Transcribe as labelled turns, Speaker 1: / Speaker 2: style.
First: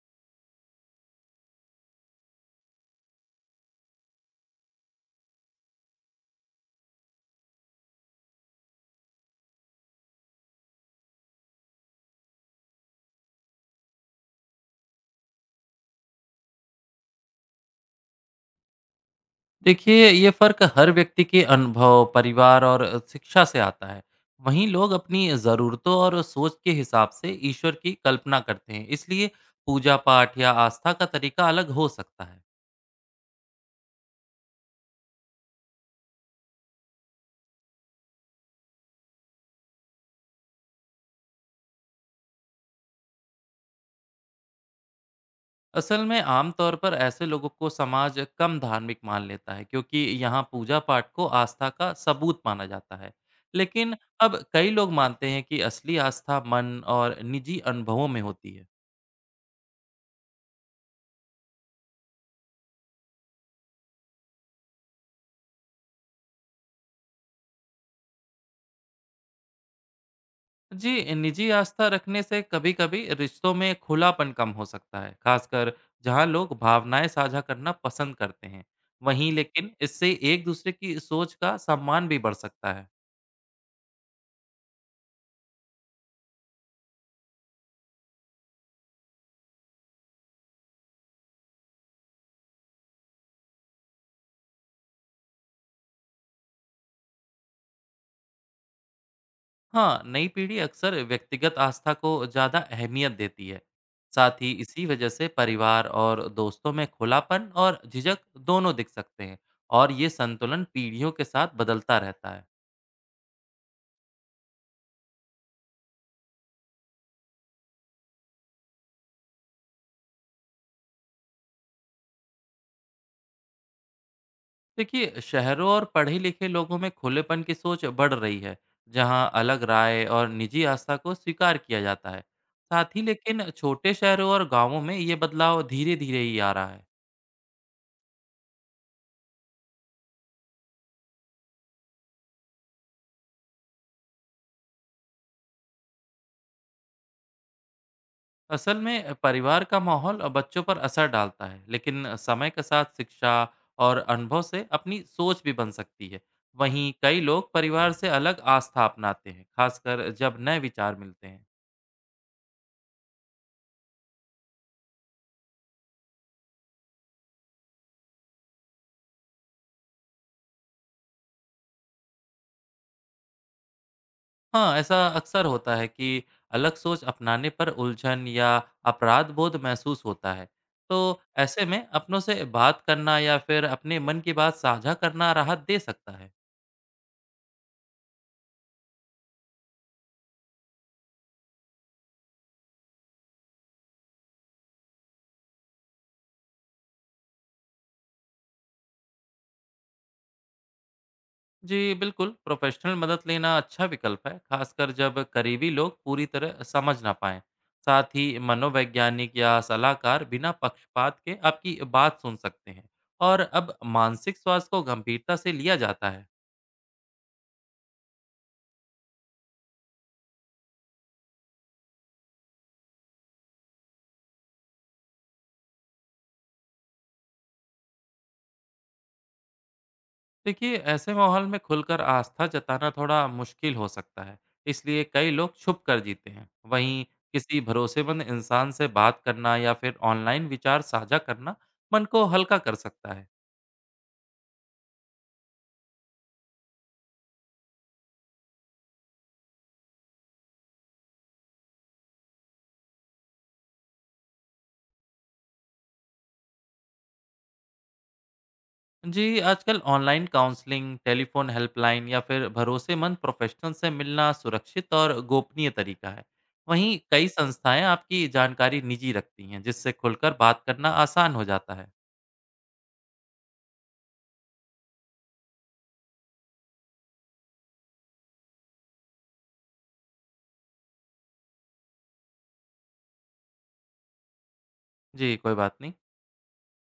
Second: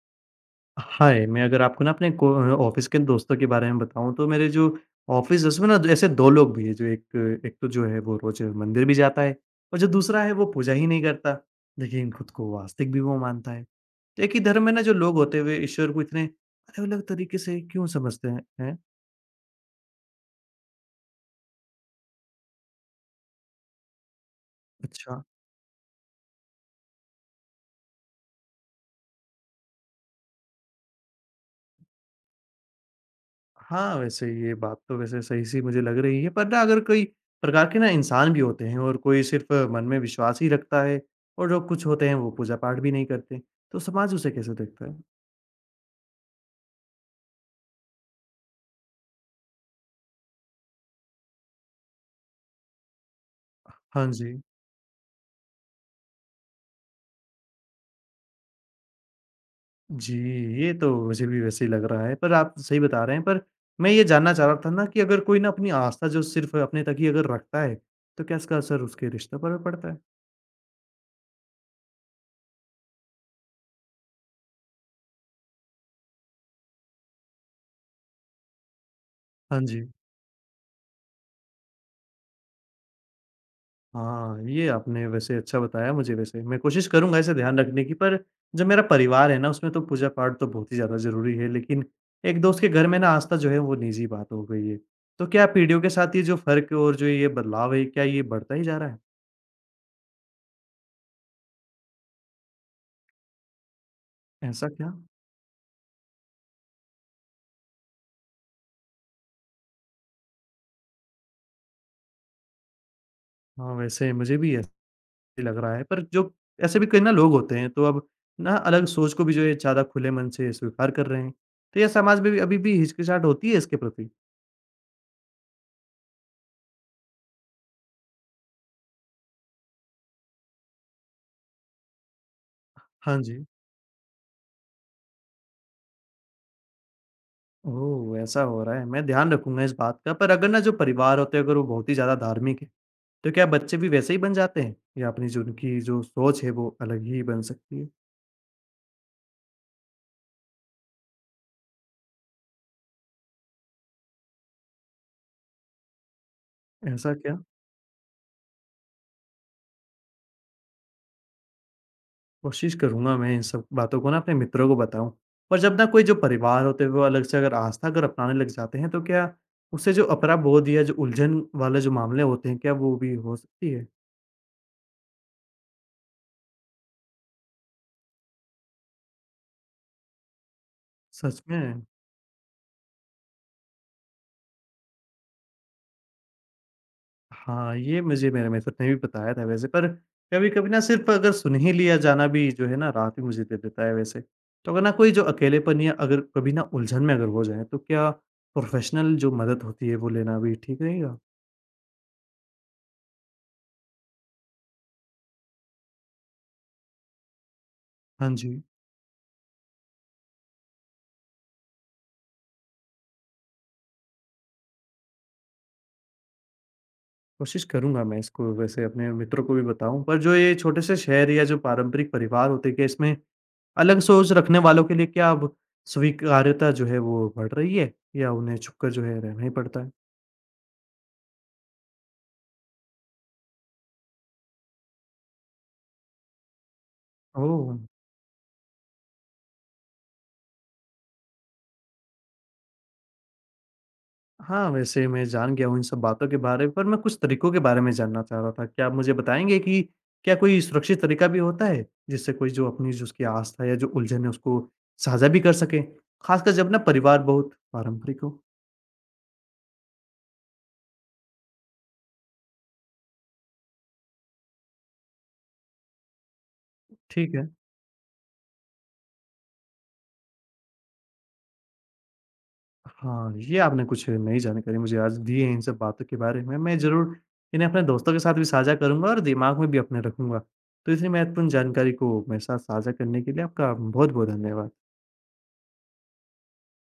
Speaker 1: हाय, मैं अगर आपको ना अपने को ऑफ़िस के दोस्तों के बारे में बताऊँ, तो मेरे जो ऑफ़िस, उसमें ना ऐसे 2 लोग भी हैं। जो एक एक तो जो है वो रोज़ मंदिर भी जाता है, और जो दूसरा है वो पूजा ही नहीं करता। लेकिन खुद को वास्तविक भी वो मानता है। तो एक ही धर्म में ना जो लोग होते हुए, ईश्वर को इतने अलग-अलग तरीके से क्यों समझते हैं?
Speaker 2: देखिए ये फ़र्क हर व्यक्ति के अनुभव, परिवार और शिक्षा से आता है। वहीं लोग
Speaker 1: अच्छा।
Speaker 2: अपनी ज़रूरतों और सोच के हिसाब से ईश्वर की कल्पना करते हैं। इसलिए पूजा पाठ या आस्था का तरीका अलग हो सकता है।
Speaker 1: हाँ, वैसे ये बात तो वैसे सही-सी मुझे लग रही है, पर ना अगर कोई प्रकार के ना इंसान भी होते हैं, और कोई सिर्फ़ मन में विश्वास ही रखता है, और जो कुछ होते हैं वो पूजा-पाठ भी नहीं करते, तो समाज उसे कैसे देखता है?
Speaker 2: असल में आमतौर पर ऐसे लोगों को समाज कम धार्मिक मान लेता है क्योंकि यहाँ पूजा पाठ को आस्था का सबूत माना जाता है। लेकिन
Speaker 1: हाँ जी।
Speaker 2: अब कई लोग मानते हैं कि असली आस्था मन और निजी अनुभवों में होती है।
Speaker 1: जी, ये तो मुझे भी वैसे ही लग रहा है, पर आप सही बता रहे हैं। पर मैं ये जानना चाह रहा था ना, कि अगर कोई ना अपनी आस्था जो सिर्फ़ अपने तक ही अगर रखता है, तो क्या इसका असर उसके रिश्तों पर भी पड़ता है?
Speaker 2: जी निजी आस्था रखने से कभी कभी रिश्तों में खुलापन कम हो सकता है, खासकर जहां लोग भावनाएं साझा करना पसंद करते हैं। वहीं
Speaker 1: हाँ
Speaker 2: लेकिन
Speaker 1: जी।
Speaker 2: इससे एक दूसरे की सोच का सम्मान भी बढ़ सकता है।
Speaker 1: हाँ, ये आपने वैसे अच्छा बताया मुझे वैसे। मैं कोशिश करूँगा ऐसे ध्यान रखने की। पर जो मेरा परिवार है ना, उसमें तो पूजा-पाठ तो बहुत ही ज़्यादा ज़रूरी है, लेकिन एक दोस्त के घर में ना आस्था जो है, वो निजी बात हो गई है। तो क्या पीढ़ियों के साथ ये जो फ़र्क और जो ये बदलाव है, क्या ये बढ़ता ही जा रहा है?
Speaker 2: हाँ, नई पीढ़ी अक्सर व्यक्तिगत आस्था को ज़्यादा अहमियत देती है। साथ ही
Speaker 1: ऐसा
Speaker 2: इसी
Speaker 1: क्या?
Speaker 2: वजह से परिवार और दोस्तों में खुलापन और झिझक दोनों दिख सकते हैं। और ये संतुलन पीढ़ियों के साथ बदलता रहता है।
Speaker 1: हाँ, वैसे मुझे भी ऐसा ही लग रहा है। पर जो ऐसे भी कई ना लोग होते हैं, तो अब ना अलग सोच को भी जो है ज़्यादा खुले मन से स्वीकार कर रहे हैं। तो ये समाज में भी अभी भी हिचकिचाहट होती है इसके प्रति?
Speaker 2: देखिए शहरों और पढ़े लिखे लोगों में खुलेपन की सोच बढ़ रही है, जहां अलग राय और निजी आस्था को स्वीकार किया जाता है। साथ ही
Speaker 1: हाँ जी।
Speaker 2: लेकिन छोटे शहरों और गांवों में ये बदलाव धीरे धीरे ही आ रहा है।
Speaker 1: ओह! ऐसा हो रहा है, मैं ध्यान रखूँगा इस बात का। पर अगर ना जो परिवार होते हैं, अगर वो बहुत ही ज़्यादा धार्मिक है, तो क्या बच्चे भी वैसे ही बन जाते हैं? या अपनी जो उनकी जो सोच है, वो अलग ही बन सकती है?
Speaker 2: असल में परिवार का माहौल बच्चों पर असर डालता है, लेकिन समय के साथ शिक्षा और अनुभव से अपनी सोच भी बन सकती है। वहीं
Speaker 1: ऐसा
Speaker 2: कई
Speaker 1: क्या?
Speaker 2: लोग परिवार से अलग आस्था अपनाते हैं, खासकर जब नए विचार मिलते हैं।
Speaker 1: कोशिश करूँगा मैं इन सब बातों को ना अपने मित्रों को बताऊँ। पर जब ना कोई जो परिवार होते हैं, वो अलग से अगर आस्था अगर अपनाने लग जाते हैं, तो क्या उससे जो अपराध बोध या जो उलझन वाले जो मामले होते हैं, क्या वो भी हो सकती है?
Speaker 2: हाँ, ऐसा अक्सर होता है कि अलग सोच अपनाने पर उलझन या अपराध बोध महसूस होता है। तो
Speaker 1: सच
Speaker 2: ऐसे में
Speaker 1: में?
Speaker 2: अपनों से बात करना या फिर अपने मन की बात साझा करना राहत दे सकता है।
Speaker 1: हाँ, ये मुझे मेरे मित्र ने भी बताया था वैसे। पर कभी-कभी ना, सिर्फ़ अगर सुन ही लिया जाना भी जो है ना, राहत भी मुझे दे देता है वैसे। तो अगर ना कोई जो अकेलेपन या अगर कभी ना उलझन में अगर हो जाए, तो क्या प्रोफ़ेशनल जो मदद होती है वो लेना भी ठीक रहेगा?
Speaker 2: जी बिल्कुल, प्रोफेशनल मदद लेना अच्छा विकल्प है, खासकर जब करीबी लोग पूरी तरह समझ ना पाएं। साथ ही
Speaker 1: हाँ जी।
Speaker 2: मनोवैज्ञानिक या सलाहकार बिना पक्षपात के आपकी बात सुन सकते हैं। और अब मानसिक स्वास्थ्य को गंभीरता से लिया जाता है।
Speaker 1: कोशिश करूँगा मैं इसको वैसे अपने मित्रों को भी बताऊँ। पर जो ये छोटे से शहर या जो पारंपरिक परिवार होते हैं, क्या इसमें अलग सोच रखने वालों के लिए क्या अब स्वीकार्यता जो है वो बढ़ रही है, या उन्हें छुपकर जो है रहना ही पड़ता है?
Speaker 2: देखिए ऐसे माहौल में खुलकर आस्था जताना थोड़ा मुश्किल हो सकता है। इसलिए कई लोग छुप कर जीते हैं। वहीं किसी
Speaker 1: ओह!
Speaker 2: भरोसेमंद इंसान से बात करना या फिर ऑनलाइन विचार साझा करना मन को हल्का कर सकता है।
Speaker 1: हाँ, वैसे मैं जान गया हूँ इन सब बातों के बारे में। पर मैं कुछ तरीकों के बारे में जानना चाह रहा था। क्या आप मुझे बताएँगे कि क्या कोई सुरक्षित तरीका भी होता है, जिससे कोई जो अपनी जो उसकी आस्था या जो उलझन है, उसको साझा भी कर सके? ख़ासकर जब ना परिवार बहुत पारंपरिक हो।
Speaker 2: जी आजकल ऑनलाइन काउंसलिंग, टेलीफोन हेल्पलाइन या फिर भरोसेमंद प्रोफेशनल से मिलना सुरक्षित और गोपनीय तरीका है। वहीं कई
Speaker 1: ठीक है।
Speaker 2: संस्थाएं आपकी जानकारी निजी रखती हैं, जिससे खुलकर बात करना आसान हो जाता है।
Speaker 1: हाँ, ये आपने कुछ नई जानकारी मुझे आज दी है इन सब बातों के बारे में। मैं ज़रूर इन्हें अपने दोस्तों के साथ भी साझा करूँगा और दिमाग में भी अपने रखूँगा। तो इतनी महत्वपूर्ण जानकारी को मेरे साथ साझा करने के लिए आपका बहुत-बहुत धन्यवाद।
Speaker 2: जी कोई बात नहीं।